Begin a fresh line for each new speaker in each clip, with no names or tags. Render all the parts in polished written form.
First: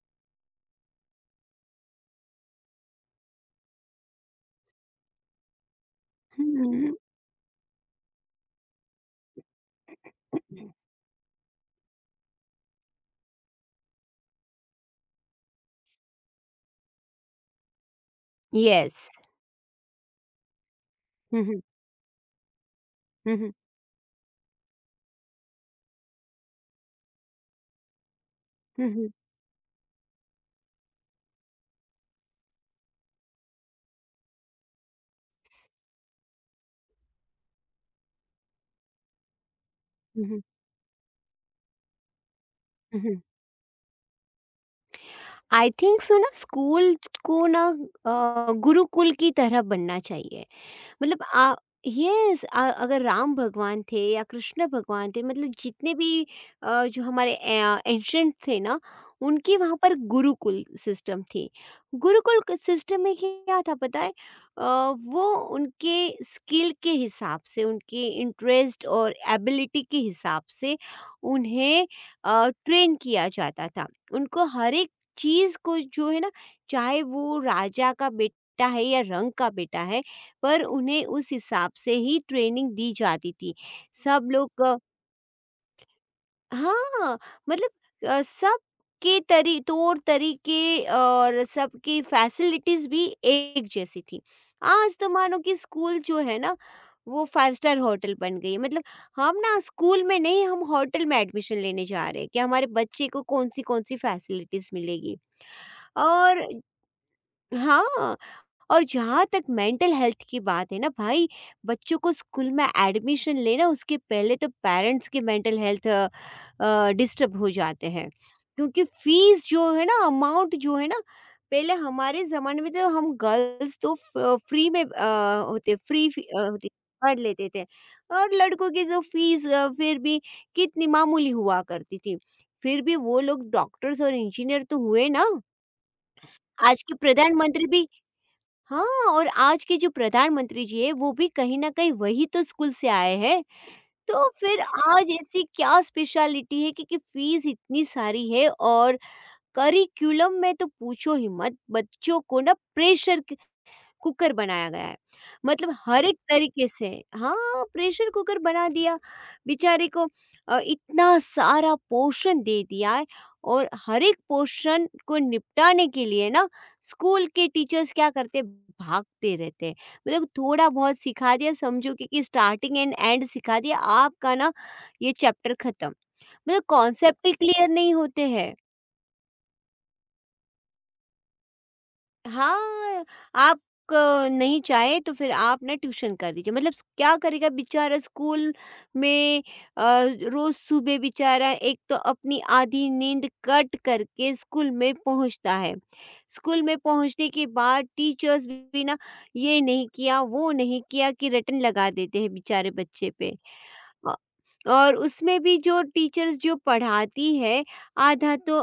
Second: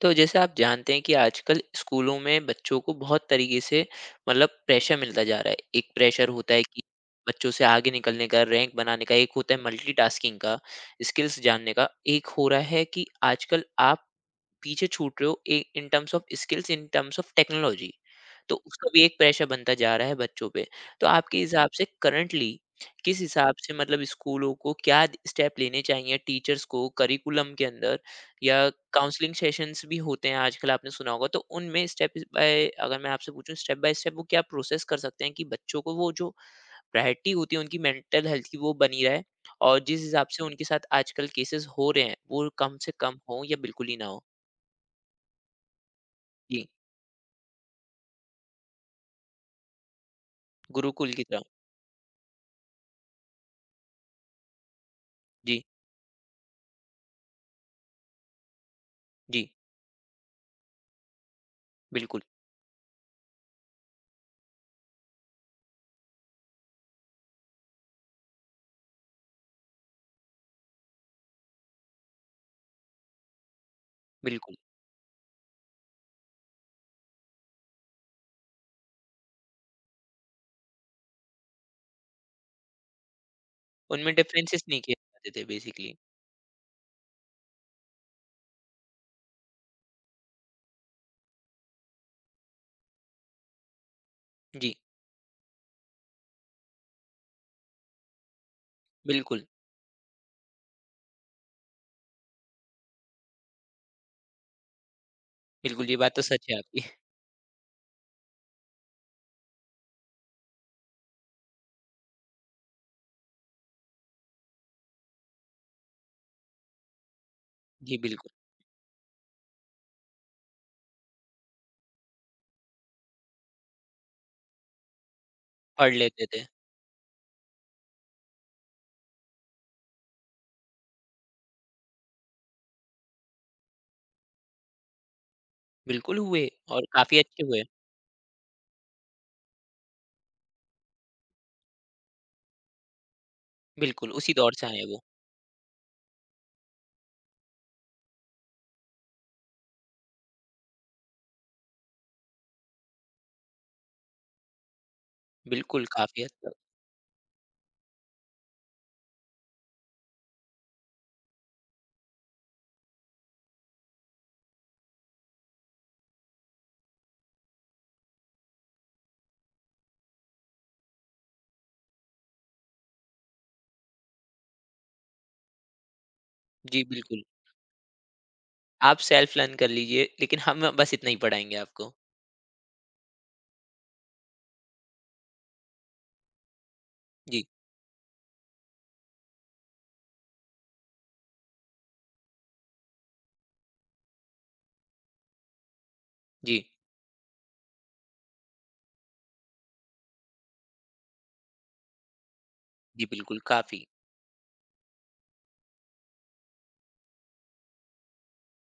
तो जैसे आप जानते हैं कि आजकल स्कूलों में बच्चों को बहुत तरीके से मतलब प्रेशर मिलता जा रहा है। एक प्रेशर होता है कि
हुँ,
बच्चों से आगे निकलने का, रैंक बनाने का। एक होता है मल्टीटास्किंग का, स्किल्स जानने का। एक हो रहा है कि आजकल आप पीछे छूट रहे हो, uh in terms of skills, in terms of technology. तो उसका भी
यस।
एक प्रेशर बनता जा रहा है बच्चों पे। तो आपके
हुँ, हुँ,
हिसाब से करंटली किस
हुँ, हुँ,
हिसाब से, मतलब स्कूलों को क्या स्टेप लेने चाहिए, टीचर्स को करिकुलम के अंदर, या
हुँ, हुँ,
काउंसलिंग सेशंस भी होते हैं आजकल, आपने सुना होगा। तो उनमें स्टेप बाय अगर मैं आपसे पूछूँ, स्टेप बाय स्टेप वो क्या प्रोसेस कर सकते हैं कि बच्चों को वो जो प्रायोरिटी होती है उनकी मेंटल हेल्थ की, वो बनी रहे, और जिस हिसाब
हुँ,
से
हुँ,
उनके साथ आजकल केसेस हो रहे हैं वो कम से
हुँ,
कम
हुँ।
हों या बिल्कुल ही ना हो?
आई थिंक सो ना
जी।
स्कूल को ना गुरुकुल की तरह बनना चाहिए।
गुरुकुल
मतलब
की तरह।
आ यस, अगर राम भगवान थे या कृष्ण भगवान थे, मतलब
जी,
जितने भी जो हमारे एंशंट थे ना,
जी,
उनकी वहाँ पर गुरुकुल सिस्टम थी।
बिल्कुल,
गुरुकुल सिस्टम में क्या था पता है? अ, वो उनके स्किल के हिसाब से, उनके इंटरेस्ट और एबिलिटी के हिसाब से उन्हें ट्रेन किया जाता था। उनको
बिल्कुल।
हर एक चीज़ को जो है ना, चाहे वो राजा का बेटा है या रंग का बेटा है, पर उन्हें उस हिसाब से ही ट्रेनिंग दी जाती थी।
उनमें
सब लोग
डिफरेंसेस नहीं किए जाते थे बेसिकली।
हाँ, मतलब सबके तरी तौर तरीके और सबकी फैसिलिटीज़ भी एक जैसी थी।
जी,
आज तो मानो कि स्कूल जो है ना, वो 5 स्टार होटल बन गई है। मतलब हम
बिल्कुल,
ना स्कूल में नहीं, हम होटल में एडमिशन लेने जा रहे हैं कि हमारे बच्चे को कौन-सी कौन-सी फैसिलिटीज़ मिलेगी।
बिल्कुल, ये बात तो
और
सच है आपकी।
हाँ। और जहाँ तक मेंटल हेल्थ की बात है ना भाई, बच्चों को स्कूल में एडमिशन लेना, उसके पहले तो पेरेंट्स के मेंटल हेल्थ डिस्टर्ब हो जाते
जी,
हैं
बिल्कुल,
क्योंकि फीस जो है ना, अमाउंट जो है ना, पहले हमारे ज़माने में तो हम गर्ल्स तो फ्री में होते,
पढ़ लेते थे।
होती, पढ़ लेते थे। और लड़कों की जो फीस फिर भी कितनी मामूली हुआ करती थी, फिर भी वो लोग डॉक्टर्स और इंजीनियर तो हुए ना।
बिल्कुल हुए,
आज
और
के
काफ़ी अच्छे हुए।
प्रधानमंत्री भी, हाँ, और आज के जो प्रधानमंत्री जी हैं, वो भी कहीं न कहीं वही तो स्कूल से आए हैं।
बिल्कुल,
तो
उसी दौर
फिर
से आए हैं वो।
आज ऐसी क्या स्पेशलिटी है कि फ़ीस इतनी सारी है और करिकुलम में तो पूछो ही मत, बच्चों को ना प्रेशर कुकर बनाया गया है। मतलब
बिल्कुल,
हर एक
काफ़ी हद तक।
तरीके से, हाँ, प्रेशर कुकर बना दिया। बेचारे को इतना सारा पोर्शन दे दिया है और हर एक पोर्शन को निपटाने के लिए ना, स्कूल के टीचर्स क्या करते, भागते रहते हैं। मतलब थोड़ा बहुत सिखा दिया, समझो कि, स्टार्टिंग एंड एंड सिखा दिया आपका ना, ये चैप्टर खत्म। मतलब
जी, बिल्कुल।
कॉन्सेप्ट ही क्लियर नहीं होते हैं।
आप सेल्फ लर्न कर लीजिए, लेकिन हम बस इतना ही पढ़ाएँगे आपको।
हाँ, आप नहीं चाहे तो फिर आप ना ट्यूशन कर दीजिए, मतलब क्या
जी,
करेगा बेचारा स्कूल में। अ, रोज़ सुबह बेचारा एक तो अपनी आधी नींद कट करके स्कूल में पहुंचता है।
जी,
स्कूल में पहुंचने के बाद टीचर्स भी ना, ये नहीं किया, वो नहीं किया, कि रटन लगा देते हैं बेचारे
जी,
बच्चे पे।
बिल्कुल, काफ़ी।
अ, और उसमें भी जो टीचर्स जो पढ़ाती है, आधा तो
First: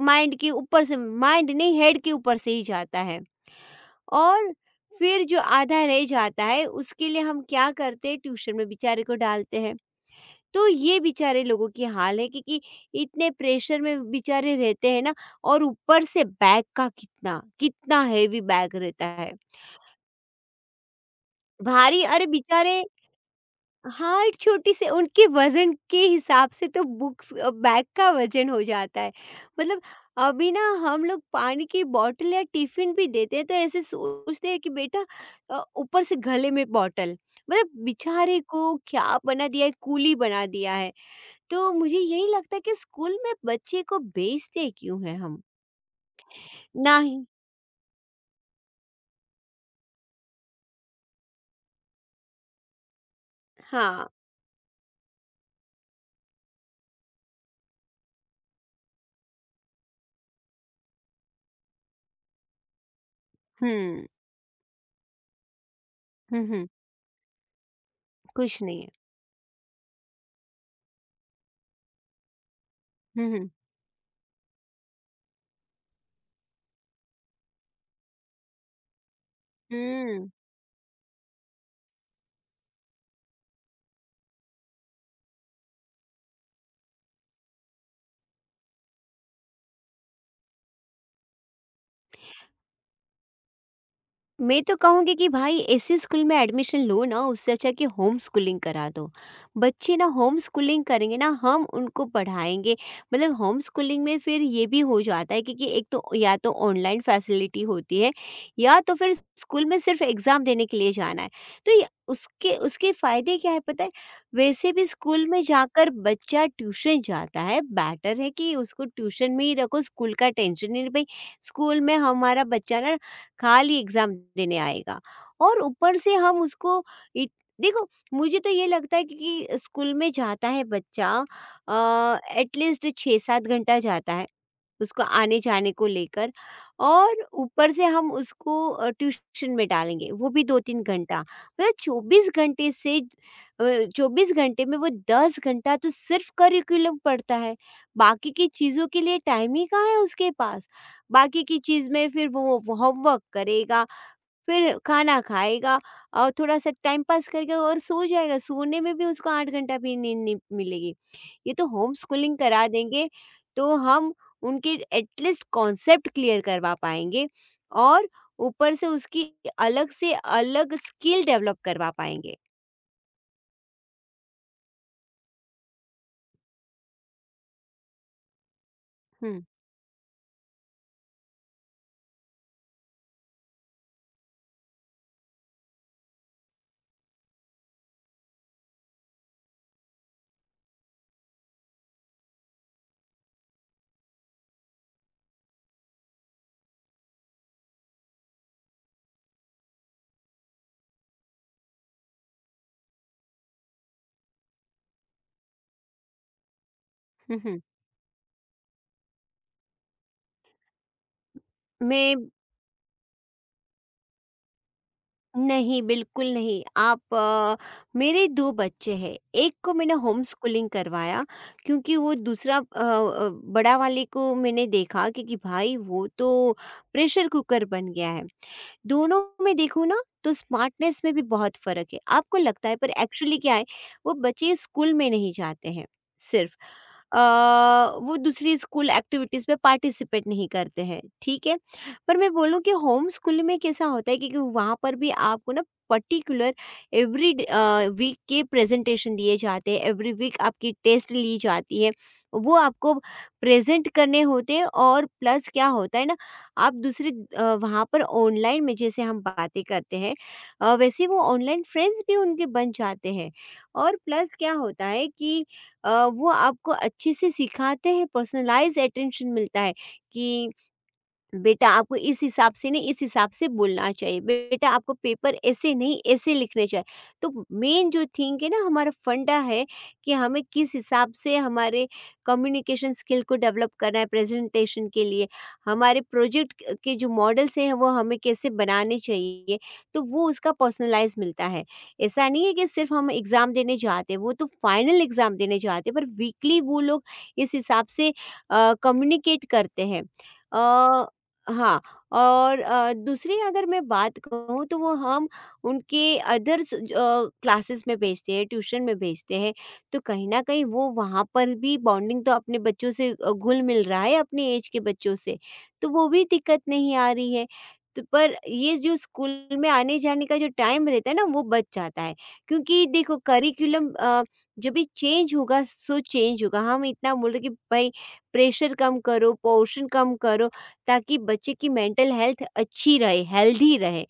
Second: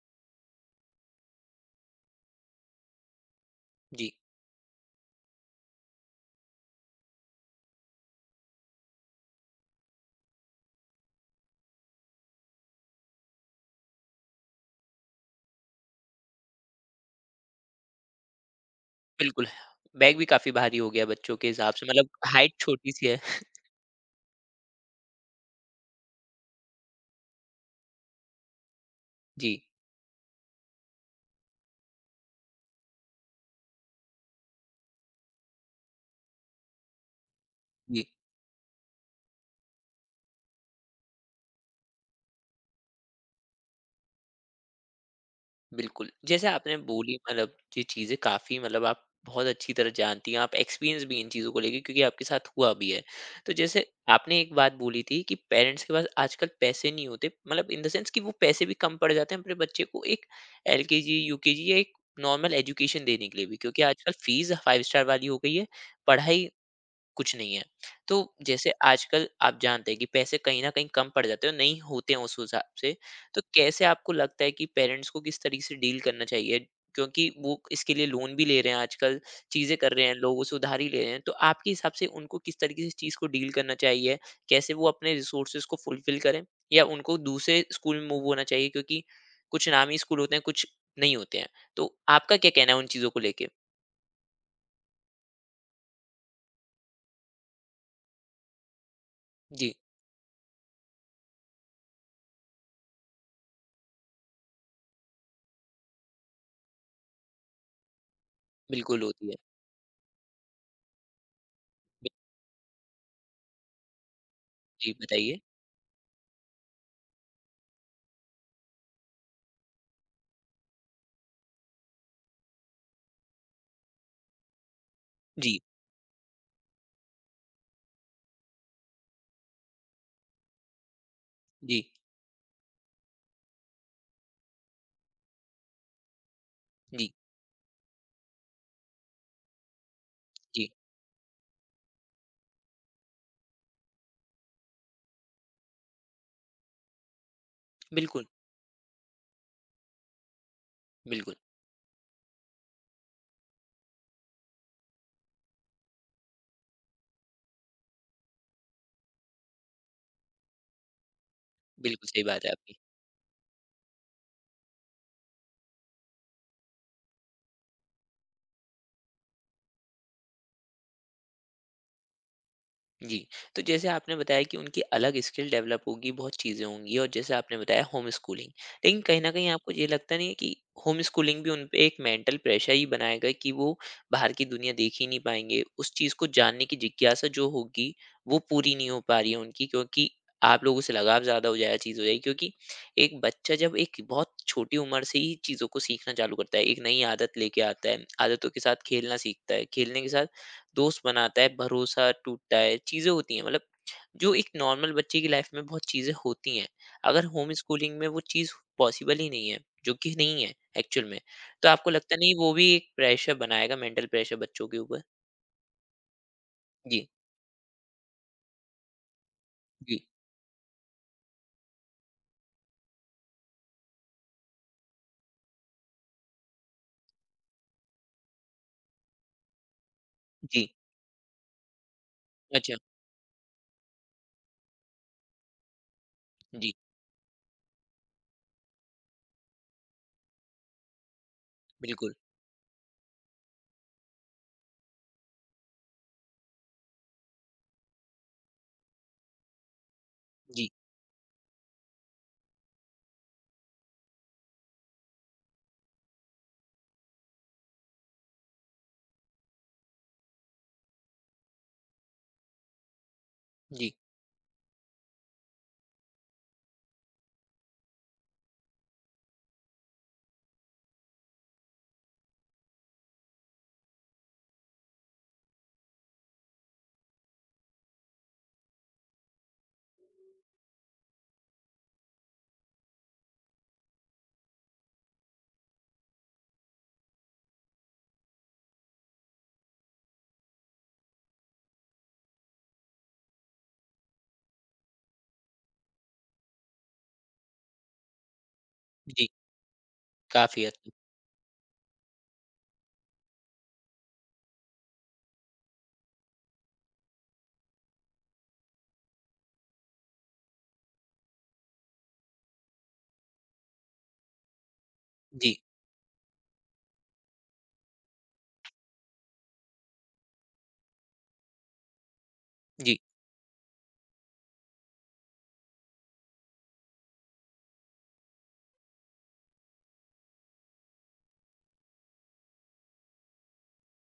माइंड के ऊपर से, माइंड नहीं, हेड के ऊपर से ही जाता है।
जी,
और फिर जो आधा रह जाता है उसके लिए हम क्या करते हैं, ट्यूशन में बेचारे को डालते हैं। तो ये बेचारे लोगों की हाल है क्योंकि इतने प्रेशर में बेचारे रहते हैं ना, और ऊपर से बैग का कितना हेवी बैग रहता है।
बिल्कुल। बैग भी काफ़ी भारी हो गया बच्चों के हिसाब से,
भारी,
मतलब
अरे
हाइट
बेचारे,
छोटी-सी है।
हाइट छोटी से उनके वज़न के हिसाब से तो बुक्स बैग का वज़न हो जाता है।
जी,
मतलब अभी ना हम लोग पानी की बॉटल या टिफ़िन भी देते हैं तो ऐसे सोचते हैं कि बेटा ऊपर से गले में बॉटल। मतलब
जी।
बेचारे को क्या बना दिया है, कूली बना दिया है। तो मुझे यही लगता है कि स्कूल में बच्चे को बेचते क्यों हैं हम?
बिल्कुल, जैसे आपने
ना
बोली,
ही
मतलब ये चीज़ें काफ़ी, मतलब आप बहुत अच्छी तरह जानती हैं, आप एक्सपीरियंस भी इन चीज़ों को लेके, क्योंकि आपके साथ हुआ भी है। तो जैसे
हाँ।
आपने एक बात बोली थी कि पेरेंट्स के पास आजकल पैसे नहीं होते, मतलब इन द सेंस कि वो पैसे भी कम पड़ जाते हैं अपने बच्चे को एक एलकेजी, यूकेजी या एक नॉर्मल एजुकेशन देने के लिए भी, क्योंकि
हुँ,
आजकल फीस 5 स्टार वाली हो गई है,
हुँ,
पढ़ाई
हुँ।
कुछ नहीं है। तो
कुछ
जैसे
नहीं है।
आजकल आप जानते हैं कि पैसे कहीं न कहीं कम पड़ जाते हैं, और नहीं होते हैं उस हिसाब से।
हुँ,
तो
हुँ।
कैसे आपको लगता है कि पेरेंट्स को किस तरीके से डील करना चाहिए? क्योंकि वो इसके लिए लोन भी ले रहे हैं आजकल, चीज़ें कर रहे हैं,
हुँ।
लोगों से उधार ही ले रहे हैं। तो आपके हिसाब से उनको किस तरीके से इस चीज़ को डील करना चाहिए? कैसे वो अपने रिसोर्सेज़ को फुलफ़िल करें? या उनको दूसरे स्कूल में मूव होना चाहिए, क्योंकि कुछ नामी स्कूल होते हैं, कुछ नहीं होते हैं। तो आपका क्या कहना है उन चीज़ों को लेके?
मैं तो कहूँगी कि भाई ऐसे स्कूल में एडमिशन लो ना, उससे अच्छा कि होम स्कूलिंग करा दो।
जी,
बच्चे ना होम स्कूलिंग करेंगे, ना हम उनको पढ़ाएँगे, मतलब होम स्कूलिंग में फिर ये भी हो जाता है क्योंकि एक तो या तो ऑनलाइन फैसिलिटी होती है, या तो
बिल्कुल
फिर
होती है।
स्कूल में सिर्फ़ एग्ज़ाम देने के लिए जाना है। तो ये उसके उसके फ़ायदे क्या है पता है? वैसे भी
जी,
स्कूल
बताइए।
में जाकर बच्चा ट्यूशन जाता है, बेटर है कि उसको ट्यूशन में ही रखो, स्कूल का टेंशन नहीं, भई स्कूल में हमारा बच्चा ना खाली एग्ज़ाम देने आएगा।
जी।
और ऊपर से हम उसको इत देखो, मुझे तो ये लगता है कि स्कूल में जाता है बच्चा,
जी,
एटलीस्ट 6-7 घंटा जाता है, उसको आने-जाने को लेकर,
जी,
और ऊपर से हम उसको ट्यूशन में डालेंगे, वो भी
जी।
2-3 घंटा। मतलब 24 घंटे से अ, 24 घंटे में वो 10 घंटा तो सिर्फ़ करिकुलम पढ़ता है,
बिल्कुल,
बाकी की चीज़ों के लिए टाइम ही कहाँ है उसके पास?
बिल्कुल,
बाकी की चीज़ में फिर वो होमवर्क करेगा, फिर खाना खाएगा और थोड़ा-सा टाइम पास करेगा और सो जाएगा, सोने में भी उसको 8 घंटा भी नींद नहीं मिलेगी। ये तो होम
बिल्कुल सही
स्कूलिंग
बात है
करा
आपकी।
देंगे, तो हम उनके एटलीस्ट कॉन्सेप्ट क्लियर करवा पाएँगे और ऊपर से उसकी अलग से अलग स्किल डेवलप करवा पाएँगे।
जी, तो जैसे आपने बताया कि उनकी अलग स्किल डेवलप होगी, बहुत चीज़ें होंगी, और जैसे आपने बताया, होम स्कूलिंग। लेकिन कहीं न
हुँ,
कहीं आपको ये लगता नहीं है कि होम स्कूलिंग भी उन पे एक मेंटल प्रेशर ही बनाएगा, कि वो बाहर की दुनिया देख ही नहीं पाएँगे? उस चीज़ को जानने की जिज्ञासा जो होगी, वो पूरी नहीं हो पा रही है उनकी, क्योंकि आप लोगों से लगाव ज़्यादा हो जाएगा, चीज़ हो जाएगी। क्योंकि एक बच्चा जब एक बहुत छोटी उम्र से ही चीज़ों को सीखना चालू करता है, एक नई आदत लेके आता है, आदतों के साथ खेलना सीखता है, खेलने के साथ दोस्त बनाता है, भरोसा टूटता है, चीज़ें होती हैं, मतलब जो एक नॉर्मल बच्चे की लाइफ में बहुत चीज़ें होती हैं। अगर
हुँ,
होम
हुँ।
स्कूलिंग में वो चीज़ पॉसिबल ही नहीं है, जो कि नहीं है एक्चुअल में। तो आपको
मैं
लगता नहीं वो भी एक प्रेशर बनाएगा, मेंटल प्रेशर बच्चों के ऊपर?
नहीं, बिल्कुल नहीं।
जी,
आप मेरे 2 बच्चे हैं, एक को मैंने
जी,
होम स्कूलिंग करवाया क्योंकि वो दूसरा बड़ा वाले को मैंने देखा, क्योंकि भाई वो तो प्रेशर कुकर बन गया है। दोनों में देखूँ ना तो
जी।
स्मार्टनेस में भी बहुत फ़र्क है। आपको लगता
अच्छा,
है पर एक्चुअली क्या है, वो बच्चे स्कूल में नहीं जाते हैं सिर्फ़।
जी,
अ, वो दूसरी स्कूल एक्टिविटीज़ में पार्टिसिपेट नहीं करते हैं, ठीक है।
बिल्कुल।
पर मैं बोलूँ कि होम स्कूल में कैसा होता है, क्योंकि वहाँ पर भी आपको ना पर्टिकुलर वीक के प्रेज़ेंटेशन दिए जाते हैं, एवरी वीक
जी,
आपकी टेस्ट ली जाती है। वो आपको प्रेज़ेंट करने होते हैं और प्लस क्या होता है ना, आप दूसरे वहाँ पर ऑनलाइन में जैसे हम बातें करते हैं, वैसे वो ऑनलाइन फ्रेंड्स भी उनके बन जाते हैं।
जी,
और प्लस क्या होता है कि वो आपको अच्छे से सिखाते हैं, पर्सनलाइज अटेंशन मिलता है कि बेटा आपको इस हिसाब से नहीं, इस हिसाब से बोलना चाहिए, बेटा आपको पेपर ऐसे नहीं, ऐसे लिखने चाहिए। तो मेन जो थिंग है ना, हमारा फंडा है कि हमें किस हिसाब से हमारे कम्युनिकेशन स्किल को डेवलप करना है, प्रेजेंटेशन के लिए हमारे प्रोजेक्ट के जो मॉडल्स हैं वो हमें कैसे बनाने चाहिए, तो वो उसका पर्सनलाइज मिलता है। ऐसा नहीं है कि सिर्फ हम एग्ज़ाम देने जाते हैं, वो तो फाइनल एग्ज़ाम देने जाते हैं, पर वीकली वो लोग इस हिसाब से
जी,
कम्युनिकेट करते हैं।
काफ़ी हद तक।
अ, हाँ, और दूसरी अगर मैं बात कहूँ तो वो हम उनके अदर्स क्लासेस में भेजते हैं, ट्यूशन में भेजते हैं, तो कहीं न कहीं वो वहाँ पर भी बॉन्डिंग तो अपने बच्चों से घुल-मिल रहा है अपने ऐज के बच्चों से,
जी,
तो वो भी दिक्कत नहीं आ रही है। तो पर ये जो स्कूल में आने-जाने का जो टाइम रहता है ना, वो बच जाता है क्योंकि
जी,
देखो करिकुलम जब भी चेंज होगा सो चेंज होगा। हम इतना बोल रहे कि भई प्रेशर कम करो, पोर्शन कम करो ताकि बच्चे की मेंटल हेल्थ अच्छी रहे, हेल्दी रहे।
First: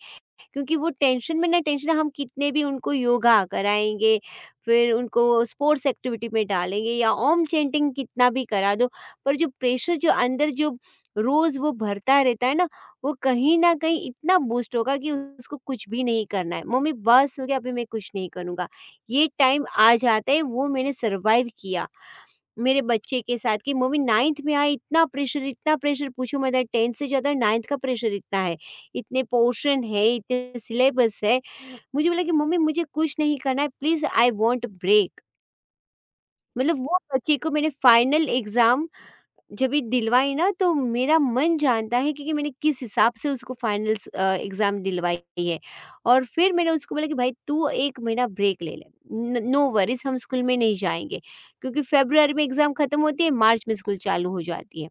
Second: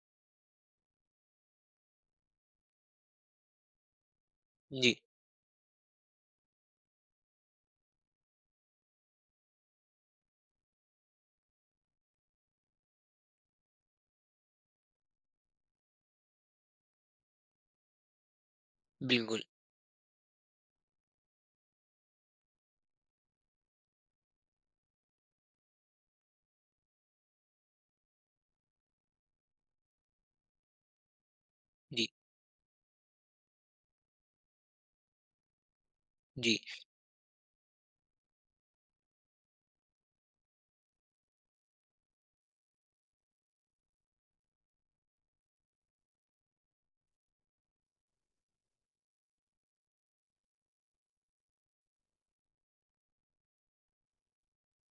क्योंकि वो टेंशन में ना, टेंशन हम कितने भी उनको योगा कराएँगे, फिर
जी,
उनको स्पोर्ट्स एक्टिविटी में डालेंगे या ओम चैंटिंग कितना भी करा दो, पर जो प्रेशर जो अंदर जो रोज़ वो भरता रहता है ना, वो कहीं न कहीं इतना बूस्ट होगा कि उसको कुछ भी नहीं करना है। मम्मी बस हो गया, अभी मैं कुछ नहीं करूँगा। ये
बिल्कुल।
टाइम आ जाता है, वो मैंने सर्वाइव किया। मेरे बच्चे के साथ कि मम्मी नाइन्थ में आई, इतना प्रेशर पूछो मत, टेंथ से ज़्यादा नाइन्थ का प्रेशर इतना है, इतने पोर्शन है, इतने सिलेबस है।
जी,
मुझे बोला कि मम्मी मुझे कुछ नहीं करना है, प्लीज़ आई वॉन्ट ब्रेक।
जी,
मतलब वो बच्चे को मैंने फाइनल एग्जाम जब ये दिलवाई ना, तो मेरा मन जानता है कि, मैंने किस हिसाब से उसको फाइनल्स एग्ज़ाम दिलवाई है। और फिर मैंने उसको बोला कि भाई तू 1 महीना ब्रेक ले ले। न नो वरीज़, हम स्कूल में नहीं जाएँगे, क्योंकि फ़ेब्रुअरी में एग्ज़ाम ख़त्म होती है, मार्च में स्कूल चालू हो जाती है।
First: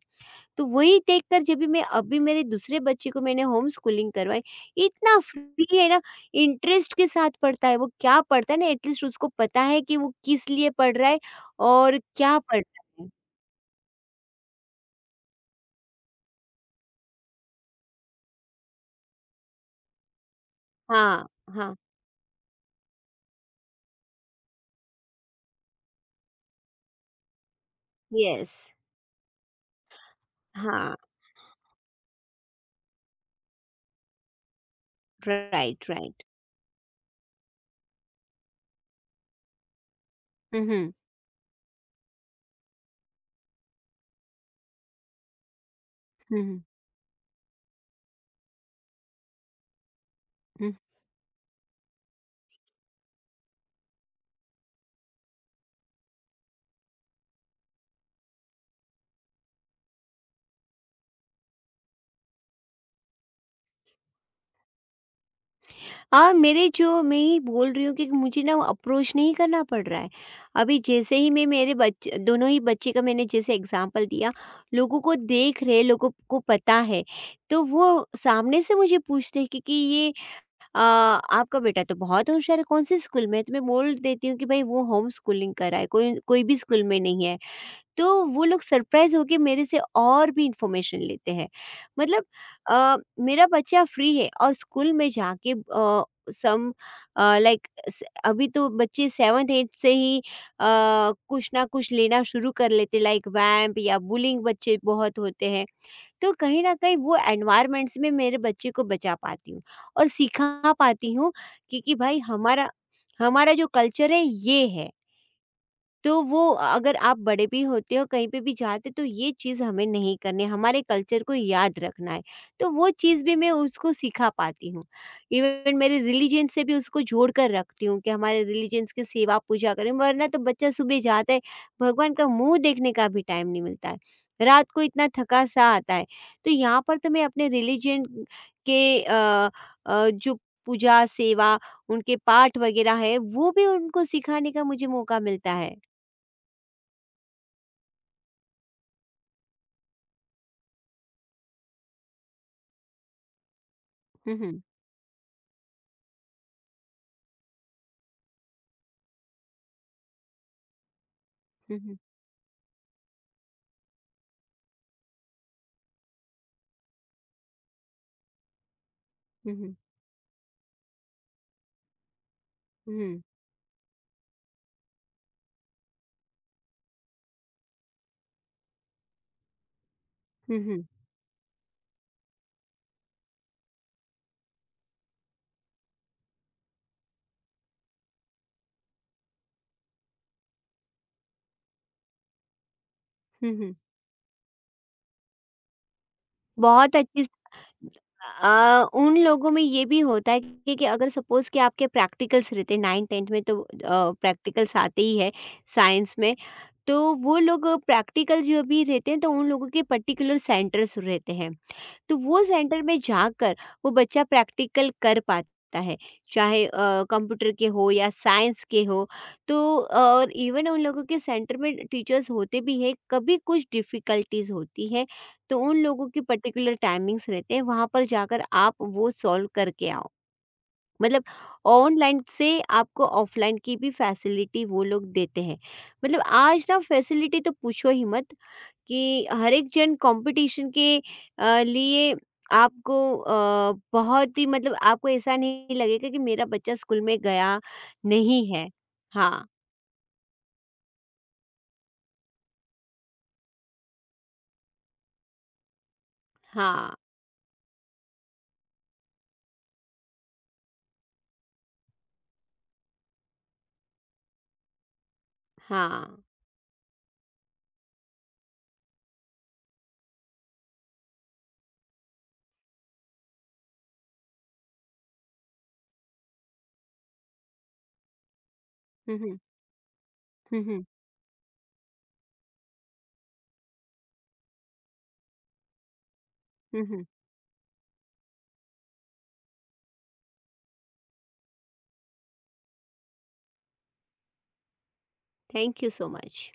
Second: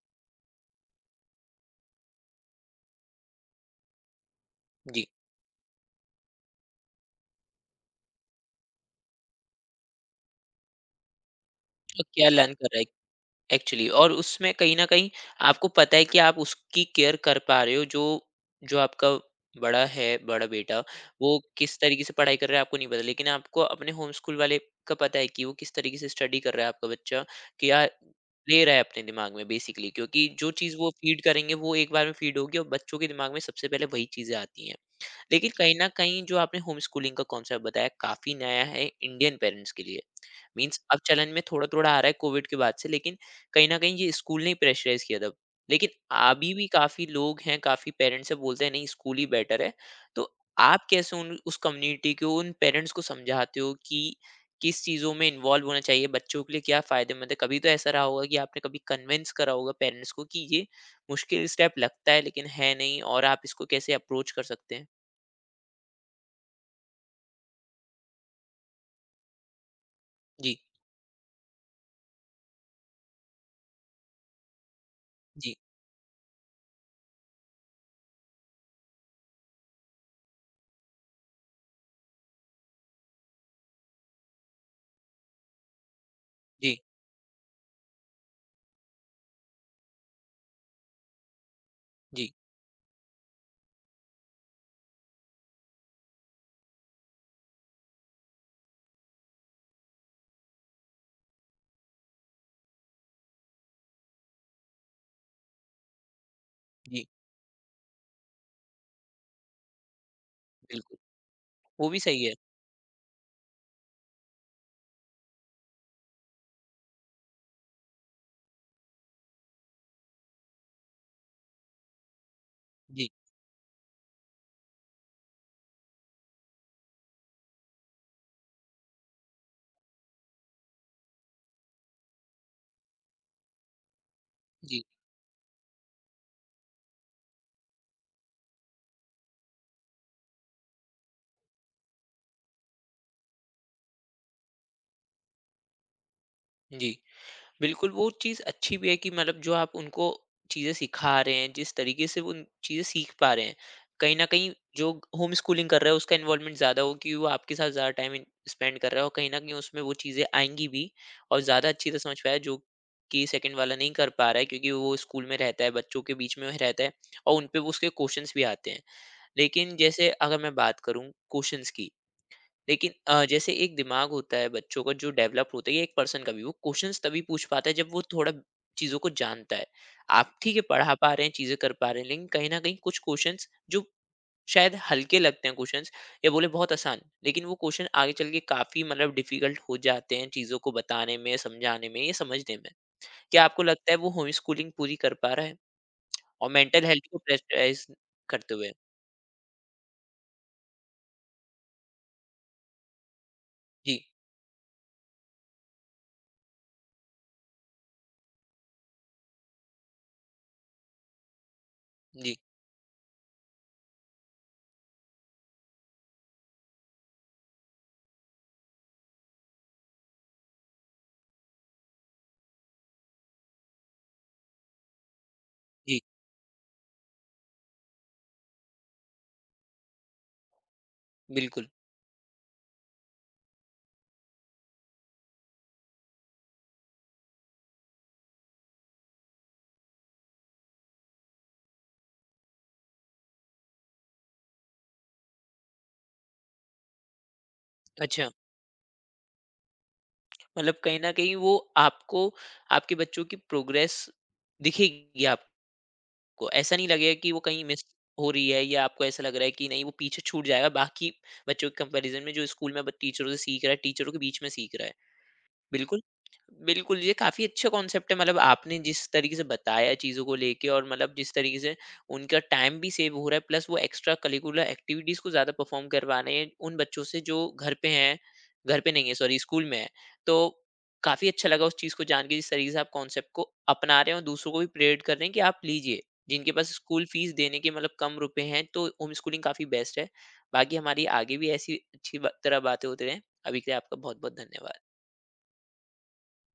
तो वही देखकर जब भी मैं अभी मेरे दूसरे बच्चे को मैंने होम स्कूलिंग करवाई,
जी।
इतना फ्री है ना, इंटरेस्ट के साथ पढ़ता है। वो क्या पढ़ता है ना, एट लीस्ट उसको पता है कि वो किस लिए पढ़ रहा है और
और क्या
क्या
लर्न
पढ़
कराई
रहा है।
एक्चुअली, और उसमें कहीं न कहीं आपको पता है कि आप उसकी केयर कर पा रहे हो। जो जो आपका बड़ा है, बड़ा बेटा,
हाँ,
वो
हाँ।
किस तरीके से पढ़ाई कर रहा है आपको नहीं पता। लेकिन आपको अपने होम स्कूल वाले का पता है कि वो किस तरीके से स्टडी कर रहा है आपका बच्चा, क्या
यस।
ले रहा है अपने दिमाग में बेसिकली, क्योंकि जो चीज़ वो
हाँ,
फीड करेंगे वो एक बार में फीड होगी, और बच्चों के दिमाग में सबसे पहले वही चीज़ें आती हैं। लेकिन कहीं न
राइट,
कहीं
राइट।
जो आपने होम स्कूलिंग का कॉन्सेप्ट बताया, काफ़ी नया है इंडियन पेरेंट्स के लिए।
हुँ,
मीन्स
हुँ।
अब चलन में थोड़ा-थोड़ा आ रहा है कोविड के बाद से, लेकिन कहीं न कहीं ये स्कूल ने ही प्रेशराइज़ किया था। लेकिन
हुँ,
अभी
हुँ,
भी काफ़ी लोग हैं, काफ़ी पेरेंट्स हैं, बोलते हैं नहीं, स्कूल ही बेटर है। तो
हुँ।
आप कैसे उन उस कम्युनिटी को, उन पेरेंट्स को समझाते हो कि किस चीज़ों में इन्वॉल्व होना चाहिए, बच्चों के लिए क्या फ़ायदेमंद है? कभी तो ऐसा रहा होगा कि आपने कभी कन्विंस करा होगा पेरेंट्स को कि ये मुश्किल स्टेप लगता है, लेकिन है नहीं, और आप इसको कैसे अप्रोच कर सकते हैं?
हाँ, मेरे जो मैं ये बोल रही हूँ कि मुझे ना अप्रोच नहीं करना पड़ रहा है।
जी,
अभी जैसे ही मैं मेरे बच दोनों ही बच्चे का मैंने जैसे एग्ज़ाम्पल दिया, लोगों को
जी,
देख रहे, लोगों को पता है, तो वो सामने से मुझे पूछते हैं कि आपका बेटा तो बहुत होशियार है, कौन से स्कूल में है? तो मैं बोल देती हूँ कि भई वो होम स्कूलिंग कर रहा है, कोई कोई भी
जी,
स्कूल में नहीं है। तो वो लोग सरप्राइज़ होके मेरे से और भी इन्फॉर्मेशन लेते हैं। मतलब
जी,
मेरा बच्चा फ्री है। और स्कूल में जाके अ, सम अ, लाइक स अभी तो बच्चे 7th-8th से ही कुछ ना कुछ लेना शुरू कर लेते, लाइक वैम्प या बुलिंग, बच्चे बहुत होते हैं। तो कहीं न कहीं
जी,
वो एनवायरनमेंट्स में मेरे बच्चे को बचा पाती हूँ और सिखा
बिल्कुल।
पाती हूँ
वो
कि
भी
भाई
सही है।
हमारा हमारा जो कल्चर है ये है। तो वो अगर आप बड़े भी होते हो, कहीं पे भी जाते तो ये चीज़ हमें नहीं करनी है, हमारे कल्चर को याद रखना है। तो वो
जी,
चीज़ भी मैं उसको सिखा पाती हूँ। इवन मेरे रिलीजन से भी उसको जोड़ कर रखती हूँ कि हमारे रिलीजन्स की सेवा पूजा करें, वरना तो बच्चा सुबह जाता है, भगवान का मुँह देखने का भी टाइम नहीं मिलता है। रात को
जी,
इतना थका-सा आता है। तो यहाँ पर तो मैं अपने रिलीजन के अ जो पूजा, सेवा, उनके पाठ वगैरह है, वो भी उनको सिखाने का मुझे मौका मिलता है।
जी। बिल्कुल, वो चीज़ अच्छी भी है कि मतलब जो आप उनको चीज़ें सिखा रहे हैं, जिस तरीके से वो उन चीज़ें सीख पा रहे हैं, कहीं न
हुँ,
कहीं
हुँ।
जो होम स्कूलिंग कर रहा है उसका इन्वॉल्वमेंट ज़्यादा हो, कि वो आपके साथ ज़्यादा टाइम इन स्पेंड कर रहा है, और कहीं न कहीं उसमें वो चीज़ें आएँगी भी, और ज़्यादा
हुँ,
अच्छी
हुँ।
तरह समझ पाया, जो कि सेकंड वाला नहीं कर पा रहा है, क्योंकि वो स्कूल में रहता है, बच्चों के बीच में रहता है, और उन पे वो उसके क्वेश्चन्स भी आते हैं।
हुँ, हुँ।
लेकिन जैसे अगर मैं बात करूँ क्वेश्चन्स की, लेकिन
हुँ,
जैसे एक दिमाग होता है बच्चों का जो डेवलप होता है, ये एक पर्सन का भी, वो क्वेश्चंस तभी पूछ पाता है जब वो थोड़ा चीज़ों को जानता है। आप ठीक
हुँ,
है
हुँ,
पढ़ा पा रहे हैं, चीज़ें कर पा रहे हैं, लेकिन कहीं ना कहीं कुछ क्वेश्चंस जो शायद हल्के लगते हैं क्वेश्चंस, या बोले बहुत आसान, लेकिन वो क्वेश्चन आगे चल के काफ़ी, मतलब डिफिकल्ट हो जाते हैं, चीज़ों को बताने में, समझाने में या समझने में। क्या
हुँ,
आपको
हुँ।
लगता है वो होम स्कूलिंग पूरी कर पा रहा है, और मेंटल
बहुत
हेल्थ को
अच्छी स
प्रेशराइज करते हुए?
अ, उन लोगों में ये भी होता है कि अगर सपोज़ कि आपके प्रैक्टिकल्स रहते हैं 9th-10th में, तो
जी,
प्रैक्टिकल्स आते ही है साइंस में। तो वो लोग प्रैक्टिकल जो भी रहते हैं, तो उन लोगों के पर्टिकुलर सेंटर्स रहते हैं। तो
जी,
वो सेंटर में जाकर वो बच्चा प्रैक्टिकल कर पाता है, चाहे कंप्यूटर के हो या साइंस के हो। तो और इवन उन लोगों के सेंटर में टीचर्स होते भी हैं, कभी कुछ डिफ़िकल्टीज़ होती है, तो उन
जी,
लोगों की पर्टिकुलर टाइमिंग्स रहते हैं, वहाँ पर जाकर आप वो सॉल्व करके आओ। मतलब
बिल्कुल।
ऑनलाइन से आपको ऑफलाइन की भी फैसिलिटी वो लोग देते हैं। मतलब आज ना फैसिलिटी तो पूछो ही मत कि हर एक जन कंपटीशन के लिए आपको बहुत ही, मतलब आपको ऐसा नहीं लगेगा कि मेरा बच्चा स्कूल में गया
अच्छा,
नहीं है। हाँ,
मतलब कहीं न कहीं वो आपको, आपके बच्चों की प्रोग्रेस दिखेगी आपको। ऐसा नहीं
हाँ,
लगेगा कि वो कहीं मिस हो रही है, या आपको ऐसा लग रहा है कि नहीं वो पीछे छूट जाएगा बाकी बच्चों के कंपैरिज़न में, जो स्कूल में ब टीचरों से सीख रहा है, टीचरों के बीच में सीख रहा है। बिल्कुल,
हाँ।
बिल्कुल, ये काफ़ी अच्छा कॉन्सेप्ट है, मतलब आपने जिस तरीके से बताया चीज़ों को लेके, और मतलब जिस तरीके से उनका टाइम भी सेव हो रहा है, प्लस वो एक्स्ट्रा करिकुलर एक्टिविटीज़ को ज़्यादा परफ़ॉर्म करवा रहे हैं उन बच्चों से, जो घर पे हैं, घर पे नहीं है
हुँ, हुँ।
सॉरी, स्कूल में है। तो
हुँ, हुँ।
काफ़ी अच्छा लगा उस चीज़ को जान के, जिस तरीके से आप कॉन्सेप्ट को अपना रहे हैं, और दूसरों को भी प्रेरित कर रहे हैं कि आप लीजिए। जिनके पास
हुँ,
स्कूल
हुँ।
फ़ीस देने के मतलब कम रुपए हैं, तो होम स्कूलिंग काफ़ी बेस्ट है। बाकी हमारी आगे भी ऐसी अच्छी ब तरह बातें होती रहें। अभी के लिए आपका बहुत-बहुत धन्यवाद।
Thank you so much.